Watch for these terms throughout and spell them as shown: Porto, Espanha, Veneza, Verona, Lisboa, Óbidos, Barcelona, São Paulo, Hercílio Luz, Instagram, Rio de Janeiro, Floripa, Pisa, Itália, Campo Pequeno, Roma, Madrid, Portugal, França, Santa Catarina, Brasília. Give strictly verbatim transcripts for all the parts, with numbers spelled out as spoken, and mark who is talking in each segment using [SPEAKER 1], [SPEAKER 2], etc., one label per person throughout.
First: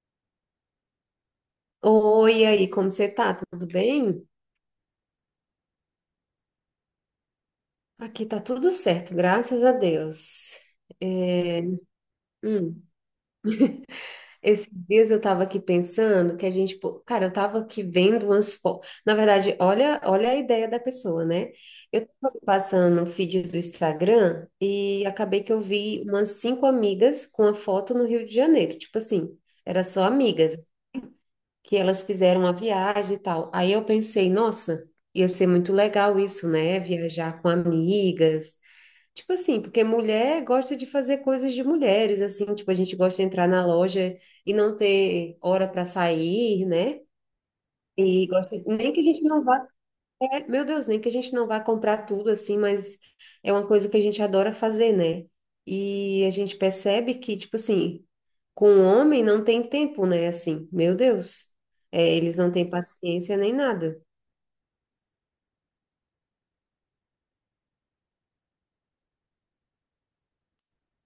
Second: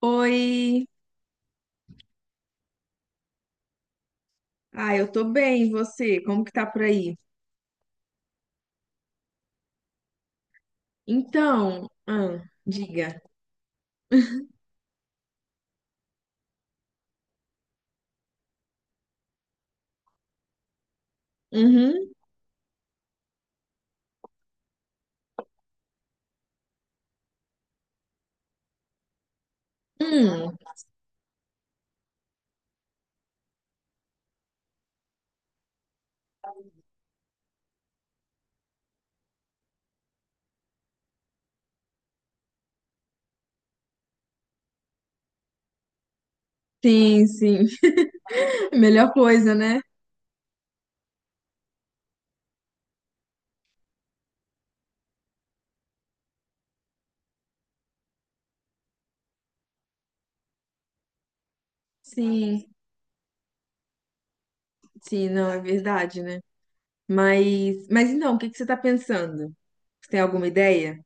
[SPEAKER 1] Oi,
[SPEAKER 2] Oi, e aí, como você tá? Tudo bem?
[SPEAKER 1] ah, eu tô bem, e você? Como que tá por aí?
[SPEAKER 2] Aqui tá tudo certo, graças a Deus. É,
[SPEAKER 1] Então, ah,
[SPEAKER 2] hum,
[SPEAKER 1] diga.
[SPEAKER 2] esses dias eu tava aqui pensando que a gente, pô, cara, eu tava aqui vendo umas fotos. Na verdade, olha, olha a ideia da pessoa, né? Eu
[SPEAKER 1] Uhum.
[SPEAKER 2] tava passando no feed do Instagram e acabei que eu vi umas cinco amigas com a foto no Rio de Janeiro. Tipo assim, era só
[SPEAKER 1] Hum,
[SPEAKER 2] amigas, que elas fizeram a viagem e tal. Aí eu pensei, nossa, ia ser muito legal isso, né? Viajar com amigas. Tipo assim, porque mulher gosta de fazer coisas de mulheres, assim, tipo, a gente gosta de entrar na loja e não ter hora para sair, né?
[SPEAKER 1] sim, sim.
[SPEAKER 2] E gosta, nem que a
[SPEAKER 1] Melhor
[SPEAKER 2] gente não
[SPEAKER 1] coisa,
[SPEAKER 2] vá.
[SPEAKER 1] né?
[SPEAKER 2] É, meu Deus, nem que a gente não vá comprar tudo assim, mas é uma coisa que a gente adora fazer, né? E a gente percebe que, tipo assim, com o homem não tem tempo, né? Assim, meu Deus, é, eles não
[SPEAKER 1] Sim,
[SPEAKER 2] têm paciência nem nada.
[SPEAKER 1] sim, não, é verdade, né? Mas, mas então, o que que você tá pensando? Você tem alguma ideia?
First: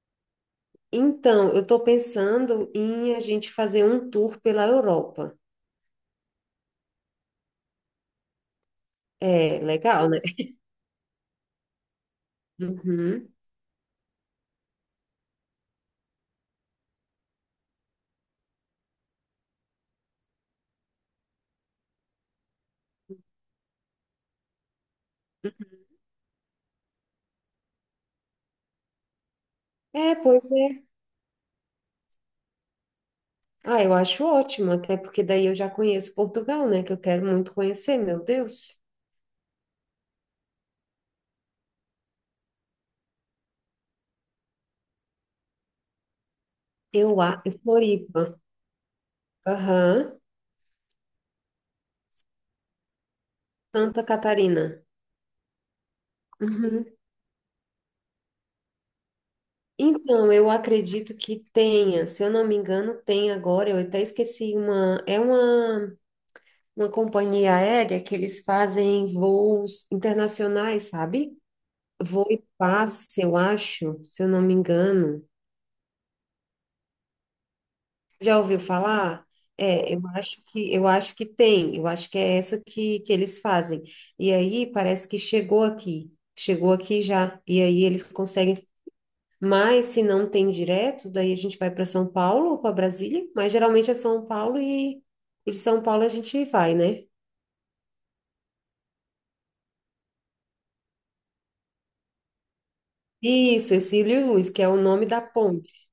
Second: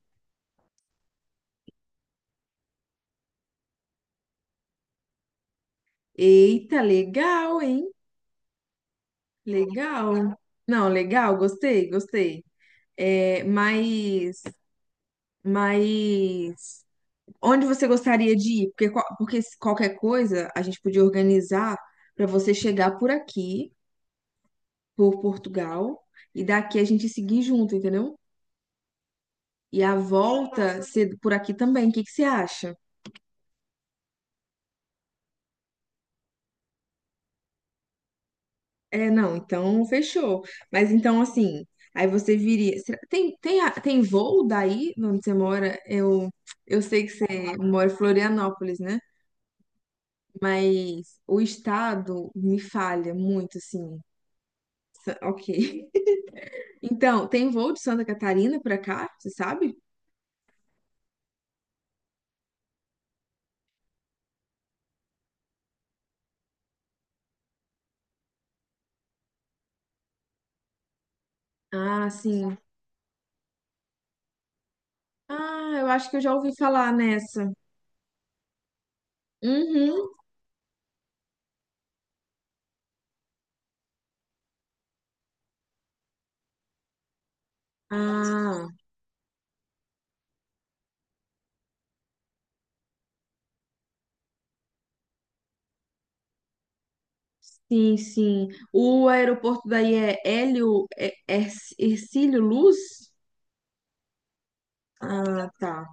[SPEAKER 2] Então, eu tô pensando em a gente fazer um tour pela Europa.
[SPEAKER 1] Eita, legal, hein?
[SPEAKER 2] É, legal, né?
[SPEAKER 1] Legal. Não, legal, gostei, gostei.
[SPEAKER 2] Uhum.
[SPEAKER 1] É, mas, mas onde você gostaria de ir? Porque, qual- porque se qualquer coisa a gente podia organizar para você chegar por aqui, por Portugal, e daqui a gente seguir junto, entendeu? E a
[SPEAKER 2] É, pois
[SPEAKER 1] volta
[SPEAKER 2] é.
[SPEAKER 1] ser por aqui também. O que que você acha?
[SPEAKER 2] Ah, eu acho ótimo, até porque daí eu já conheço Portugal, né? Que eu quero muito conhecer, meu Deus.
[SPEAKER 1] É, não, então fechou. Mas então, assim, aí você viria. será- Tem, tem, a- tem voo daí, onde você mora? Eu, eu sei que
[SPEAKER 2] Eu,
[SPEAKER 1] você
[SPEAKER 2] a
[SPEAKER 1] mora em
[SPEAKER 2] Floripa.
[SPEAKER 1] Florianópolis, né?
[SPEAKER 2] Aham.
[SPEAKER 1] Mas o estado me falha muito, assim.
[SPEAKER 2] Santa Catarina.
[SPEAKER 1] Sa- Ok.
[SPEAKER 2] Uhum.
[SPEAKER 1] Então, tem voo de Santa Catarina pra cá, você sabe?
[SPEAKER 2] Então, eu acredito que tenha, se eu não me engano, tem agora, eu até esqueci uma, é uma, uma companhia aérea que eles fazem voos internacionais, sabe?
[SPEAKER 1] Ah,
[SPEAKER 2] Voo e
[SPEAKER 1] sim.
[SPEAKER 2] passe, eu acho, se eu não me engano.
[SPEAKER 1] Ah, eu acho que eu já ouvi falar nessa.
[SPEAKER 2] Já ouviu falar? É, eu
[SPEAKER 1] Uhum.
[SPEAKER 2] acho que eu acho que tem, eu acho que é essa que, que eles fazem. E aí parece que chegou aqui, chegou aqui já. E aí eles conseguem.
[SPEAKER 1] Ah,
[SPEAKER 2] Mas se não tem direto, daí a gente vai para São Paulo ou para Brasília, mas geralmente é São Paulo e, e de São Paulo a gente vai, né?
[SPEAKER 1] sim, sim. O aeroporto daí é Hélio, é, é Hercílio Luz?
[SPEAKER 2] Isso, Hercílio Luz, que é o nome da
[SPEAKER 1] Ah,
[SPEAKER 2] ponte.
[SPEAKER 1] tá.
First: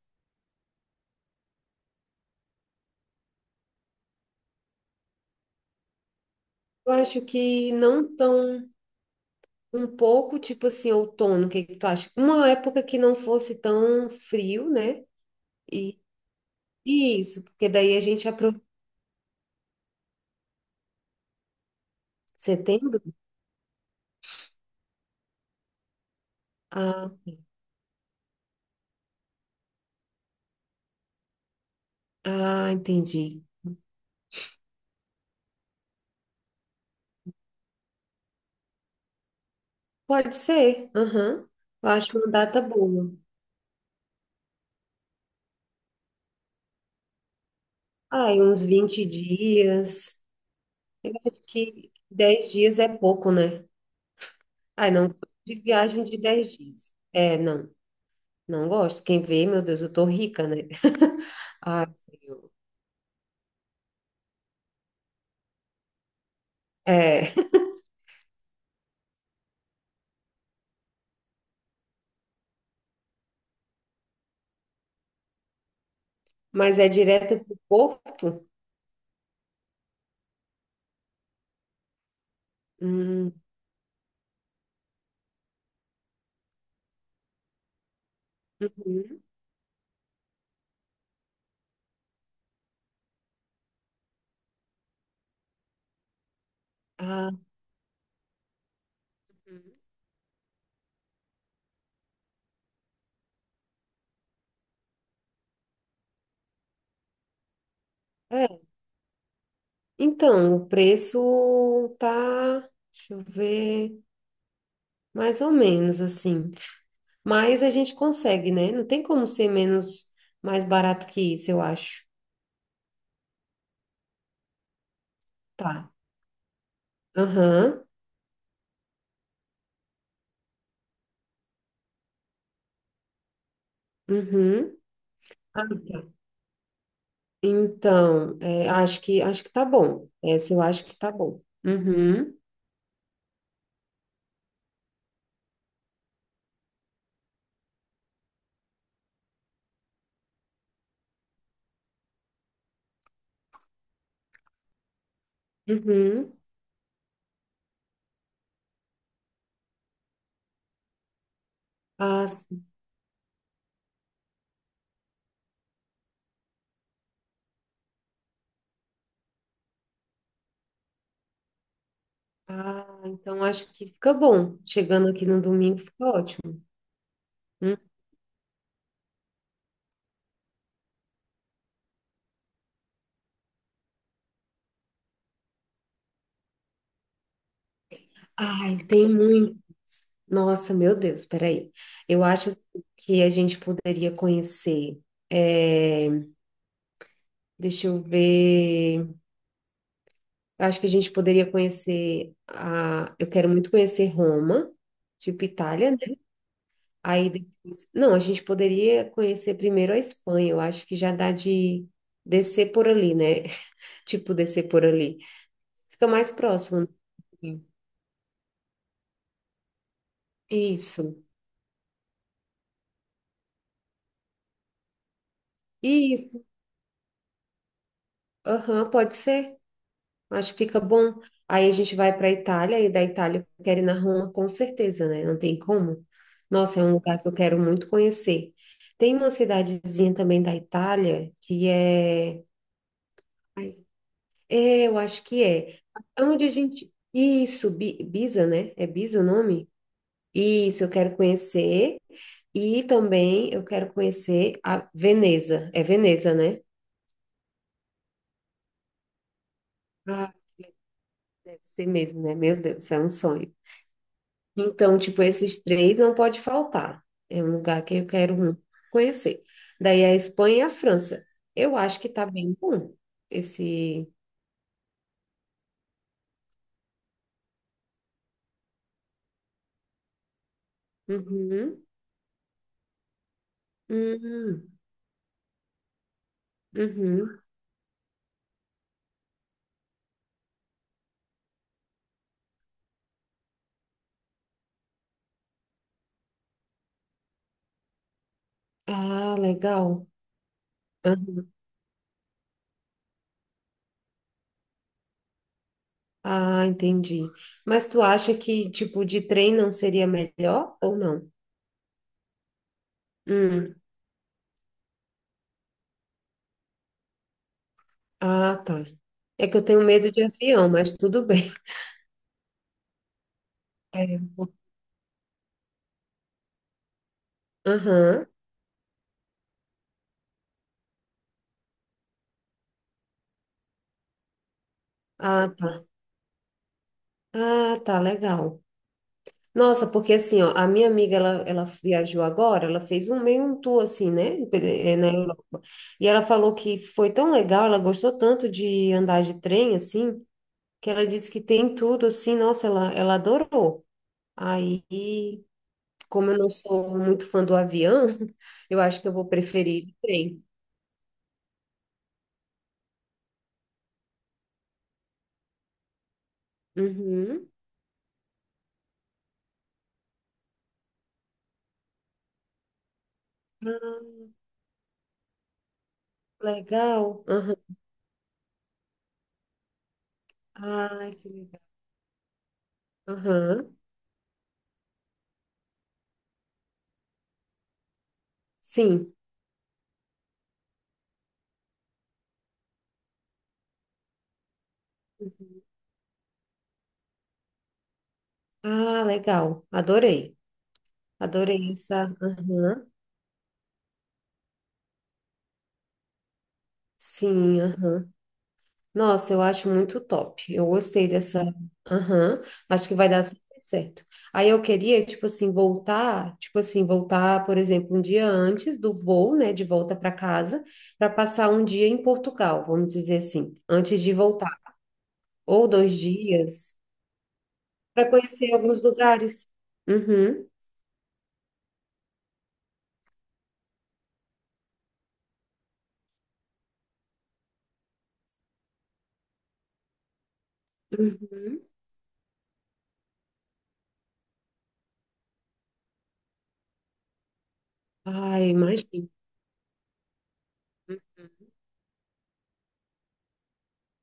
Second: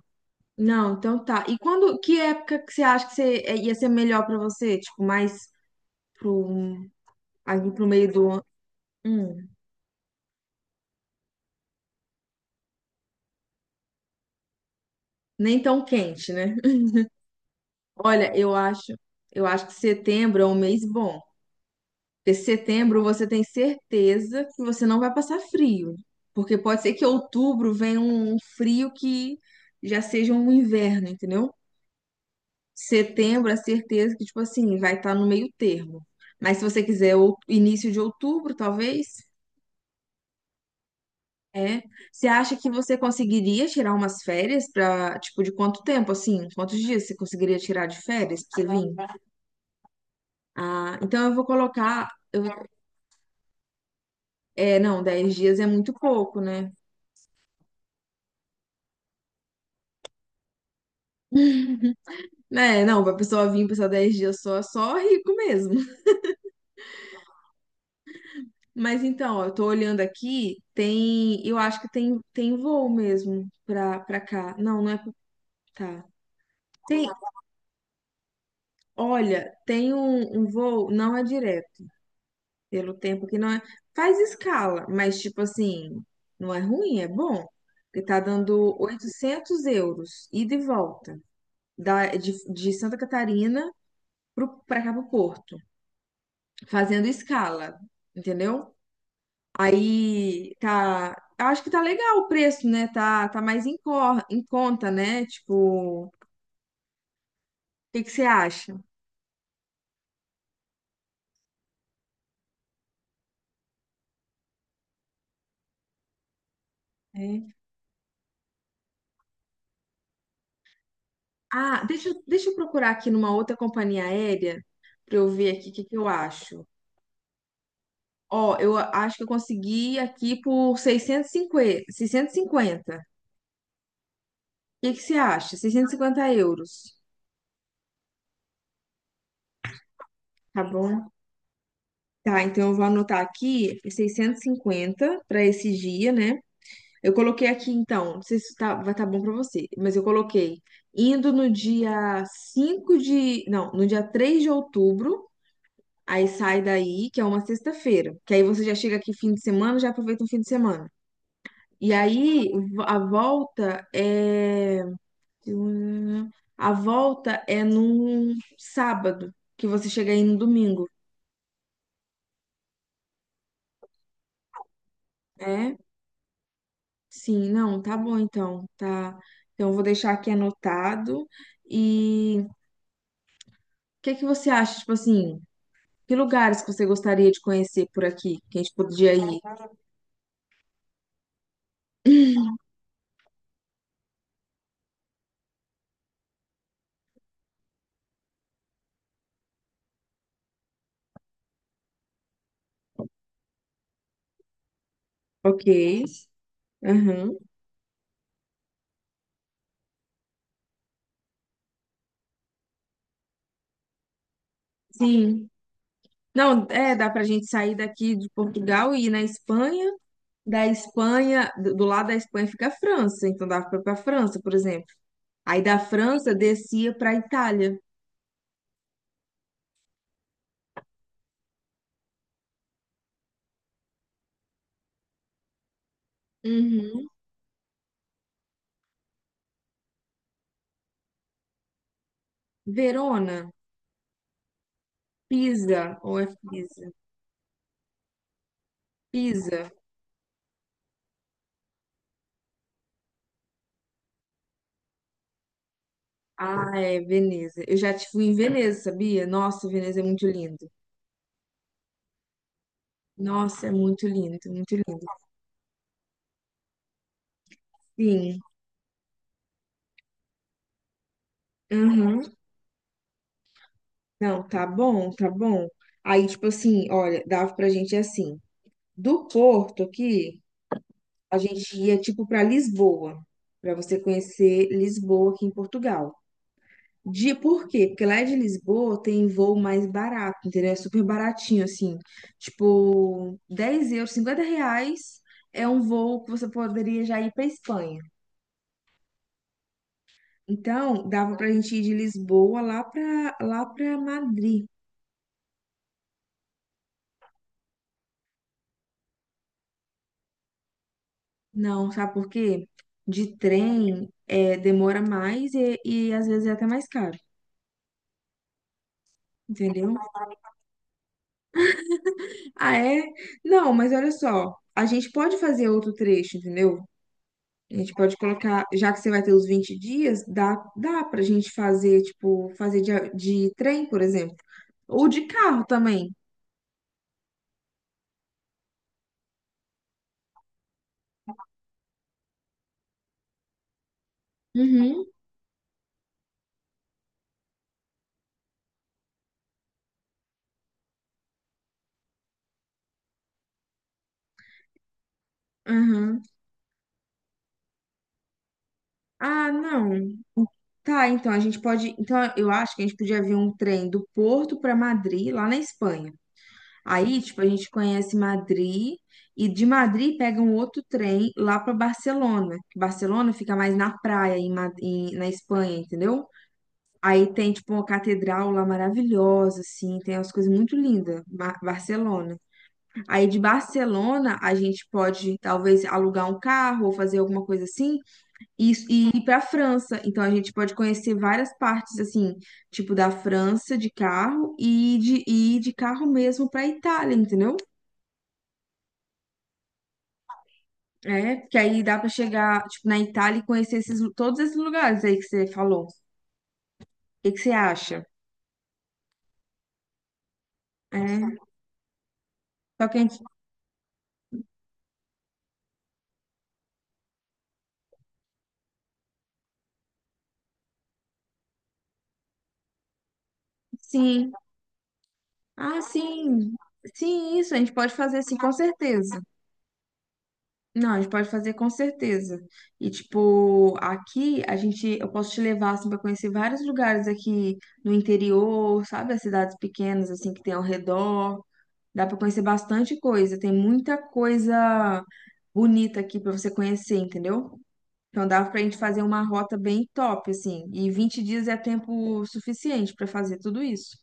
[SPEAKER 1] Não, então tá. E quando, que época que você acha que você, é, ia ser melhor pra você? Tipo, mais pro,
[SPEAKER 2] Eu acho que
[SPEAKER 1] ali pro meio
[SPEAKER 2] não
[SPEAKER 1] do ano?
[SPEAKER 2] tão
[SPEAKER 1] Hum,
[SPEAKER 2] um pouco tipo assim outono, o que que tu acha? Uma época que não fosse tão frio, né?
[SPEAKER 1] nem tão
[SPEAKER 2] E
[SPEAKER 1] quente, né?
[SPEAKER 2] e isso, porque daí a gente
[SPEAKER 1] Olha, eu
[SPEAKER 2] aproveita
[SPEAKER 1] acho, eu acho que setembro é um mês bom. Porque
[SPEAKER 2] setembro.
[SPEAKER 1] setembro você tem certeza que você não vai passar frio. né? Porque pode ser que
[SPEAKER 2] Ah,
[SPEAKER 1] outubro venha um um frio que já seja um inverno, entendeu?
[SPEAKER 2] ah, entendi.
[SPEAKER 1] Setembro a certeza que, tipo assim, vai estar no meio termo. Mas se você quiser ou- início de outubro, talvez,
[SPEAKER 2] Pode ser. Aham.
[SPEAKER 1] é.
[SPEAKER 2] Eu acho
[SPEAKER 1] Você
[SPEAKER 2] uma
[SPEAKER 1] acha
[SPEAKER 2] data
[SPEAKER 1] que você
[SPEAKER 2] boa.
[SPEAKER 1] conseguiria tirar umas férias pra, tipo, de quanto tempo, assim? Quantos dias você conseguiria tirar de
[SPEAKER 2] Ah, e
[SPEAKER 1] férias pra
[SPEAKER 2] uns
[SPEAKER 1] você vir?
[SPEAKER 2] vinte dias,
[SPEAKER 1] Ah, então eu vou
[SPEAKER 2] que
[SPEAKER 1] colocar. eu-
[SPEAKER 2] dez dias é pouco, né?
[SPEAKER 1] É,
[SPEAKER 2] Ai,
[SPEAKER 1] não,
[SPEAKER 2] não, gosto
[SPEAKER 1] dez dias
[SPEAKER 2] de
[SPEAKER 1] é muito
[SPEAKER 2] viagem de
[SPEAKER 1] pouco,
[SPEAKER 2] dez
[SPEAKER 1] né?
[SPEAKER 2] dias. É, não, não gosto. Quem vê, meu Deus, eu tô rica, né? Ai, Senhor.
[SPEAKER 1] É, não, pra pessoa vir passar dez dias só, só rico mesmo.
[SPEAKER 2] É,
[SPEAKER 1] Mas então, ó, eu tô olhando aqui, tem, eu acho que tem, tem voo mesmo pra, pra cá. Não, não é pra, tá.
[SPEAKER 2] mas é
[SPEAKER 1] Tem,
[SPEAKER 2] direto pro Porto?
[SPEAKER 1] olha, tem um, um voo, não é direto, pelo tempo
[SPEAKER 2] Hum,
[SPEAKER 1] que não é, faz escala, mas tipo assim, não é ruim, é bom, porque tá dando
[SPEAKER 2] uhum.
[SPEAKER 1] oitocentos euros, ida e volta, da, de, de Santa Catarina pro, pra cá pro Porto, fazendo
[SPEAKER 2] Ah,
[SPEAKER 1] escala, entendeu?
[SPEAKER 2] uhum.
[SPEAKER 1] Aí tá. Eu acho que tá legal o preço, né? Tá, tá mais em, cor, em conta, né? Tipo, o que que você
[SPEAKER 2] É.
[SPEAKER 1] acha?
[SPEAKER 2] Então, o preço tá, deixa eu ver, mais ou menos assim.
[SPEAKER 1] É.
[SPEAKER 2] Mas a gente consegue, né? Não tem como ser menos, mais barato que isso, eu
[SPEAKER 1] Ah,
[SPEAKER 2] acho.
[SPEAKER 1] deixa, eu- deixa eu procurar aqui numa outra companhia aérea pra eu ver aqui o que
[SPEAKER 2] Tá.
[SPEAKER 1] que eu acho.
[SPEAKER 2] Aham.
[SPEAKER 1] Ó, eu a- acho que eu consegui aqui por seiscentos e cinquenta. Seiscentos e cinquenta.
[SPEAKER 2] Uhum.
[SPEAKER 1] O que que você acha?
[SPEAKER 2] Ah,
[SPEAKER 1] Seiscentos e
[SPEAKER 2] tá.
[SPEAKER 1] cinquenta euros,
[SPEAKER 2] Então, é, acho que acho que tá bom. Essa eu
[SPEAKER 1] tá
[SPEAKER 2] acho que
[SPEAKER 1] bom?
[SPEAKER 2] tá bom. Uhum,
[SPEAKER 1] Tá, então eu vou anotar aqui seiscentos e cinquenta para esse dia, né? Eu coloquei aqui então, não sei se tá, vai estar bom para você, mas eu coloquei indo no dia cinco de, não, no dia três de outubro, aí
[SPEAKER 2] uhum.
[SPEAKER 1] sai daí, que é uma sexta-feira, que aí você já chega aqui fim de semana, já aproveita um fim de semana. E
[SPEAKER 2] Ah,
[SPEAKER 1] aí
[SPEAKER 2] sim.
[SPEAKER 1] a volta é a volta é num sábado, que você chega aí no domingo.
[SPEAKER 2] Ah, então acho que fica bom. Chegando aqui no
[SPEAKER 1] É?
[SPEAKER 2] domingo, fica ótimo.
[SPEAKER 1] Sim,
[SPEAKER 2] Hum.
[SPEAKER 1] não, tá bom então, tá. Então eu vou deixar aqui anotado. E que que você acha, tipo assim, que lugares que você gostaria de conhecer por aqui, que a gente
[SPEAKER 2] Ai, tem
[SPEAKER 1] podia ir?
[SPEAKER 2] muito. Nossa, meu Deus, peraí. Eu acho assim que a gente poderia conhecer, é, deixa eu ver. Acho que a gente poderia conhecer a. Eu quero muito conhecer Roma, tipo Itália,
[SPEAKER 1] Ok.
[SPEAKER 2] né? Aí
[SPEAKER 1] Uhum.
[SPEAKER 2] depois, não, a gente poderia conhecer primeiro a Espanha, eu acho que já dá de descer por ali, né? Tipo, descer por ali.
[SPEAKER 1] Sim.
[SPEAKER 2] Fica mais
[SPEAKER 1] Não,
[SPEAKER 2] próximo.
[SPEAKER 1] é, dá pra gente
[SPEAKER 2] Né?
[SPEAKER 1] sair daqui de Portugal e ir na Espanha. Da
[SPEAKER 2] Isso.
[SPEAKER 1] Espanha, do do lado da Espanha fica a França, então dava pra ir pra França, por exemplo. Aí da França
[SPEAKER 2] Isso.
[SPEAKER 1] descia pra Itália.
[SPEAKER 2] Aham, pode ser. Acho que fica bom. Aí a gente vai para a Itália e da Itália eu quero ir na Roma com certeza, né? Não tem como. Nossa, é um
[SPEAKER 1] Uhum.
[SPEAKER 2] lugar que eu quero muito conhecer. Tem uma cidadezinha também da Itália que é.
[SPEAKER 1] Verona,
[SPEAKER 2] Ai, é, eu acho que é.
[SPEAKER 1] Pisa, ou é
[SPEAKER 2] Onde a
[SPEAKER 1] Pisa?
[SPEAKER 2] gente. Isso, Bi- Biza, né? É Biza o nome?
[SPEAKER 1] Pisa.
[SPEAKER 2] Isso, eu quero conhecer. E também eu quero conhecer a Veneza. É Veneza, né?
[SPEAKER 1] Ah, é, Veneza. Eu já te fui em Veneza, sabia? Nossa, Veneza é muito
[SPEAKER 2] Ah,
[SPEAKER 1] lindo.
[SPEAKER 2] deve ser mesmo, né? Meu Deus, é um sonho.
[SPEAKER 1] Nossa, é muito lindo, muito
[SPEAKER 2] Então,
[SPEAKER 1] lindo.
[SPEAKER 2] tipo, esses três não pode faltar. É um lugar que eu quero
[SPEAKER 1] Sim,
[SPEAKER 2] muito conhecer. Daí a Espanha e a França. Eu acho que tá
[SPEAKER 1] aham.
[SPEAKER 2] bem bom esse.
[SPEAKER 1] Não, tá bom, tá bom. Aí, tipo assim, olha, dava pra gente assim, do Porto aqui, a gente
[SPEAKER 2] Uhum,
[SPEAKER 1] ia, tipo, pra Lisboa, pra você
[SPEAKER 2] uhum,
[SPEAKER 1] conhecer Lisboa aqui em Portugal. De,
[SPEAKER 2] uhum.
[SPEAKER 1] por quê? Porque lá de Lisboa tem voo mais barato, entendeu? É super baratinho, assim, tipo, dez euros, cinquenta reais é um voo que você poderia já ir pra Espanha.
[SPEAKER 2] Ah, legal.
[SPEAKER 1] Então, dava pra gente ir de Lisboa lá pra, lá pra Madrid.
[SPEAKER 2] Ah, entendi. Mas tu acha que tipo de trem não seria melhor ou não?
[SPEAKER 1] Não, sabe por quê? De
[SPEAKER 2] Hum.
[SPEAKER 1] trem é, demora mais e, e às vezes é até mais caro,
[SPEAKER 2] Ah, tá. É que eu tenho
[SPEAKER 1] entendeu?
[SPEAKER 2] medo de avião, mas tudo bem.
[SPEAKER 1] Ah, é? Não, mas olha
[SPEAKER 2] É.
[SPEAKER 1] só, a gente pode fazer outro trecho, entendeu? A gente pode
[SPEAKER 2] Aham.
[SPEAKER 1] colocar, já que você vai ter os vinte dias, dá, dá pra gente fazer, tipo, fazer de, a- de trem, por exemplo, ou de
[SPEAKER 2] Ah,
[SPEAKER 1] carro
[SPEAKER 2] tá.
[SPEAKER 1] também.
[SPEAKER 2] Ah, tá, legal. Nossa, porque assim, ó, a minha amiga, ela, ela viajou agora, ela fez um meio um tour, assim, né, eh,
[SPEAKER 1] Uhum,
[SPEAKER 2] na Europa. E ela falou que foi tão legal, ela gostou tanto de andar de trem, assim, que ela disse que tem tudo, assim, nossa, ela, ela adorou. Aí,
[SPEAKER 1] uhum.
[SPEAKER 2] como eu não sou muito fã do avião, eu acho que eu vou
[SPEAKER 1] Ah, não.
[SPEAKER 2] preferir o trem.
[SPEAKER 1] Tá, então a gente pode. Então eu acho que a gente podia ver um trem do Porto pra Madrid, lá na Espanha. Aí, tipo, a
[SPEAKER 2] Uhum.
[SPEAKER 1] gente conhece Madrid e de Madrid pega um outro trem lá para Barcelona. que Barcelona fica mais na praia,
[SPEAKER 2] Ah,
[SPEAKER 1] em, Ma- em- na Espanha, entendeu?
[SPEAKER 2] legal.
[SPEAKER 1] Aí tem,
[SPEAKER 2] Aham.
[SPEAKER 1] tipo, uma catedral lá maravilhosa, assim, tem umas coisas muito
[SPEAKER 2] Ai,
[SPEAKER 1] lindas,
[SPEAKER 2] que
[SPEAKER 1] Ba-
[SPEAKER 2] legal.
[SPEAKER 1] Barcelona. Aí de
[SPEAKER 2] Aham.
[SPEAKER 1] Barcelona a gente pode, talvez, alugar um carro ou fazer alguma coisa assim e, e
[SPEAKER 2] Sim.
[SPEAKER 1] ir para França. Então a gente pode conhecer várias partes, assim, tipo, da França de carro e de, e ir de carro mesmo para Itália, entendeu?
[SPEAKER 2] Ah, legal. Adorei.
[SPEAKER 1] É, porque
[SPEAKER 2] Adorei
[SPEAKER 1] aí dá pra
[SPEAKER 2] essa.
[SPEAKER 1] chegar,
[SPEAKER 2] Aham.
[SPEAKER 1] tipo, na Itália e conhecer esses, todos esses lugares aí que você falou. O que que você
[SPEAKER 2] Sim,
[SPEAKER 1] acha?
[SPEAKER 2] aham. Nossa, eu acho muito top. Eu gostei dessa.
[SPEAKER 1] É,
[SPEAKER 2] Aham,
[SPEAKER 1] só
[SPEAKER 2] acho que
[SPEAKER 1] que a
[SPEAKER 2] vai
[SPEAKER 1] gente,
[SPEAKER 2] dar super certo. Aí eu queria, tipo assim, voltar, tipo assim, voltar, por exemplo, um dia antes do voo, né, de volta para casa, para passar um dia em Portugal, vamos dizer assim, antes de
[SPEAKER 1] sim,
[SPEAKER 2] voltar, ou
[SPEAKER 1] ah,
[SPEAKER 2] dois
[SPEAKER 1] sim,
[SPEAKER 2] dias,
[SPEAKER 1] sim, isso, a gente pode
[SPEAKER 2] para
[SPEAKER 1] fazer sim, com
[SPEAKER 2] conhecer alguns
[SPEAKER 1] certeza.
[SPEAKER 2] lugares. Uhum,
[SPEAKER 1] Não, a gente pode fazer com certeza. E, tipo, aqui a gente, eu posso te levar, assim, pra conhecer vários lugares aqui no interior, sabe? As cidades pequenas, assim, que tem ao redor.
[SPEAKER 2] uhum.
[SPEAKER 1] Dá pra conhecer bastante coisa, tem muita coisa bonita aqui pra você conhecer, entendeu? Então
[SPEAKER 2] Ai,
[SPEAKER 1] dava pra gente fazer
[SPEAKER 2] imagina.
[SPEAKER 1] uma rota bem top, assim. E vinte dias é tempo suficiente pra fazer tudo isso.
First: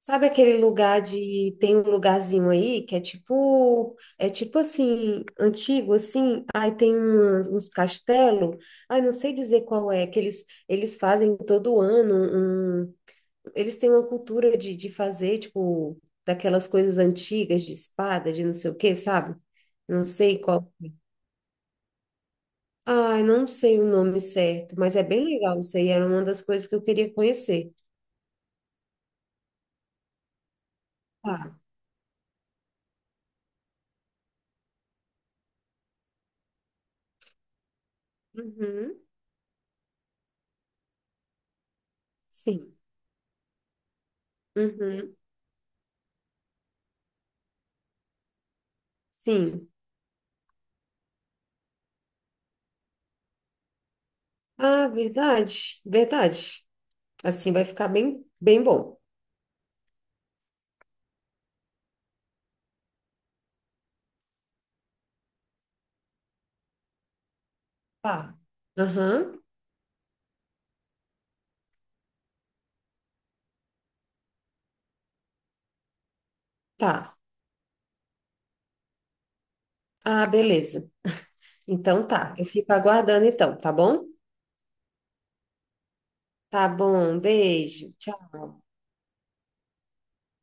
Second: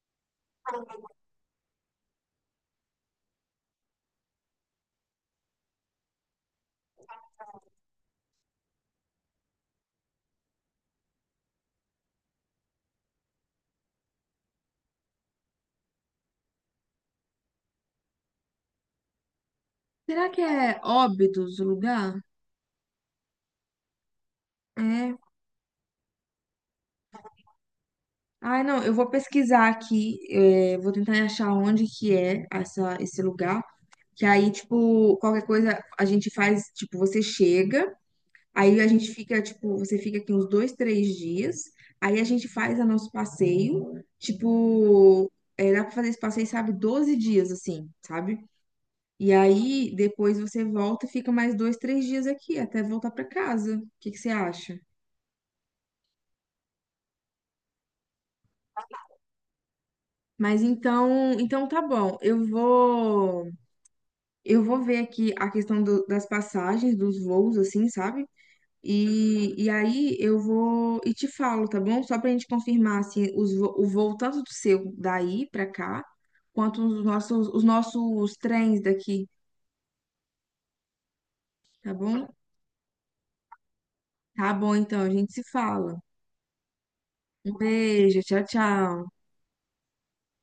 [SPEAKER 2] Sabe aquele lugar de. Tem um lugarzinho aí que é tipo. É tipo assim, antigo, assim. Aí tem umas- uns castelos. Ai, não sei dizer qual é, que eles, eles fazem todo ano. Um, eles têm uma cultura de, de fazer, tipo, daquelas coisas antigas de espada, de não sei o quê, sabe? Não
[SPEAKER 1] Será
[SPEAKER 2] sei
[SPEAKER 1] que
[SPEAKER 2] qual.
[SPEAKER 1] é Óbidos o lugar?
[SPEAKER 2] Ai, não sei o nome certo, mas é
[SPEAKER 1] É.
[SPEAKER 2] bem legal isso aí. Era uma das coisas que eu queria conhecer.
[SPEAKER 1] Ai, não, eu vou pesquisar aqui, é, vou tentar achar
[SPEAKER 2] Tá.
[SPEAKER 1] onde que é essa, esse lugar. Que aí, tipo, qualquer coisa a gente faz, tipo, você chega, aí a
[SPEAKER 2] Uhum.
[SPEAKER 1] gente fica, tipo, você fica aqui uns dois, três dias, aí a gente
[SPEAKER 2] Sim.
[SPEAKER 1] faz o nosso passeio,
[SPEAKER 2] Uhum.
[SPEAKER 1] tipo, é, dá pra fazer esse passeio, sabe, doze dias, assim, sabe? E
[SPEAKER 2] Sim.
[SPEAKER 1] aí, depois você volta e fica mais dois, três dias aqui, até voltar para casa. O que que você acha?
[SPEAKER 2] Ah, verdade, verdade. Assim vai ficar bem, bem bom.
[SPEAKER 1] Mas então, então tá bom. Eu vou, eu vou ver aqui a questão do- das passagens, dos voos, assim, sabe?
[SPEAKER 2] Tá. Aham,
[SPEAKER 1] E, e aí eu vou e te falo, tá bom? Só pra gente confirmar assim os, vo- o voo tanto do seu daí pra cá, quanto os
[SPEAKER 2] tá.
[SPEAKER 1] nossos os nossos trens daqui,
[SPEAKER 2] Ah, beleza.
[SPEAKER 1] tá
[SPEAKER 2] Então
[SPEAKER 1] bom?
[SPEAKER 2] tá, eu fico aguardando então, tá bom?
[SPEAKER 1] Tá bom, então a gente se fala.
[SPEAKER 2] Tá bom,
[SPEAKER 1] Um
[SPEAKER 2] beijo,
[SPEAKER 1] beijo, tchau,
[SPEAKER 2] tchau.
[SPEAKER 1] tchau.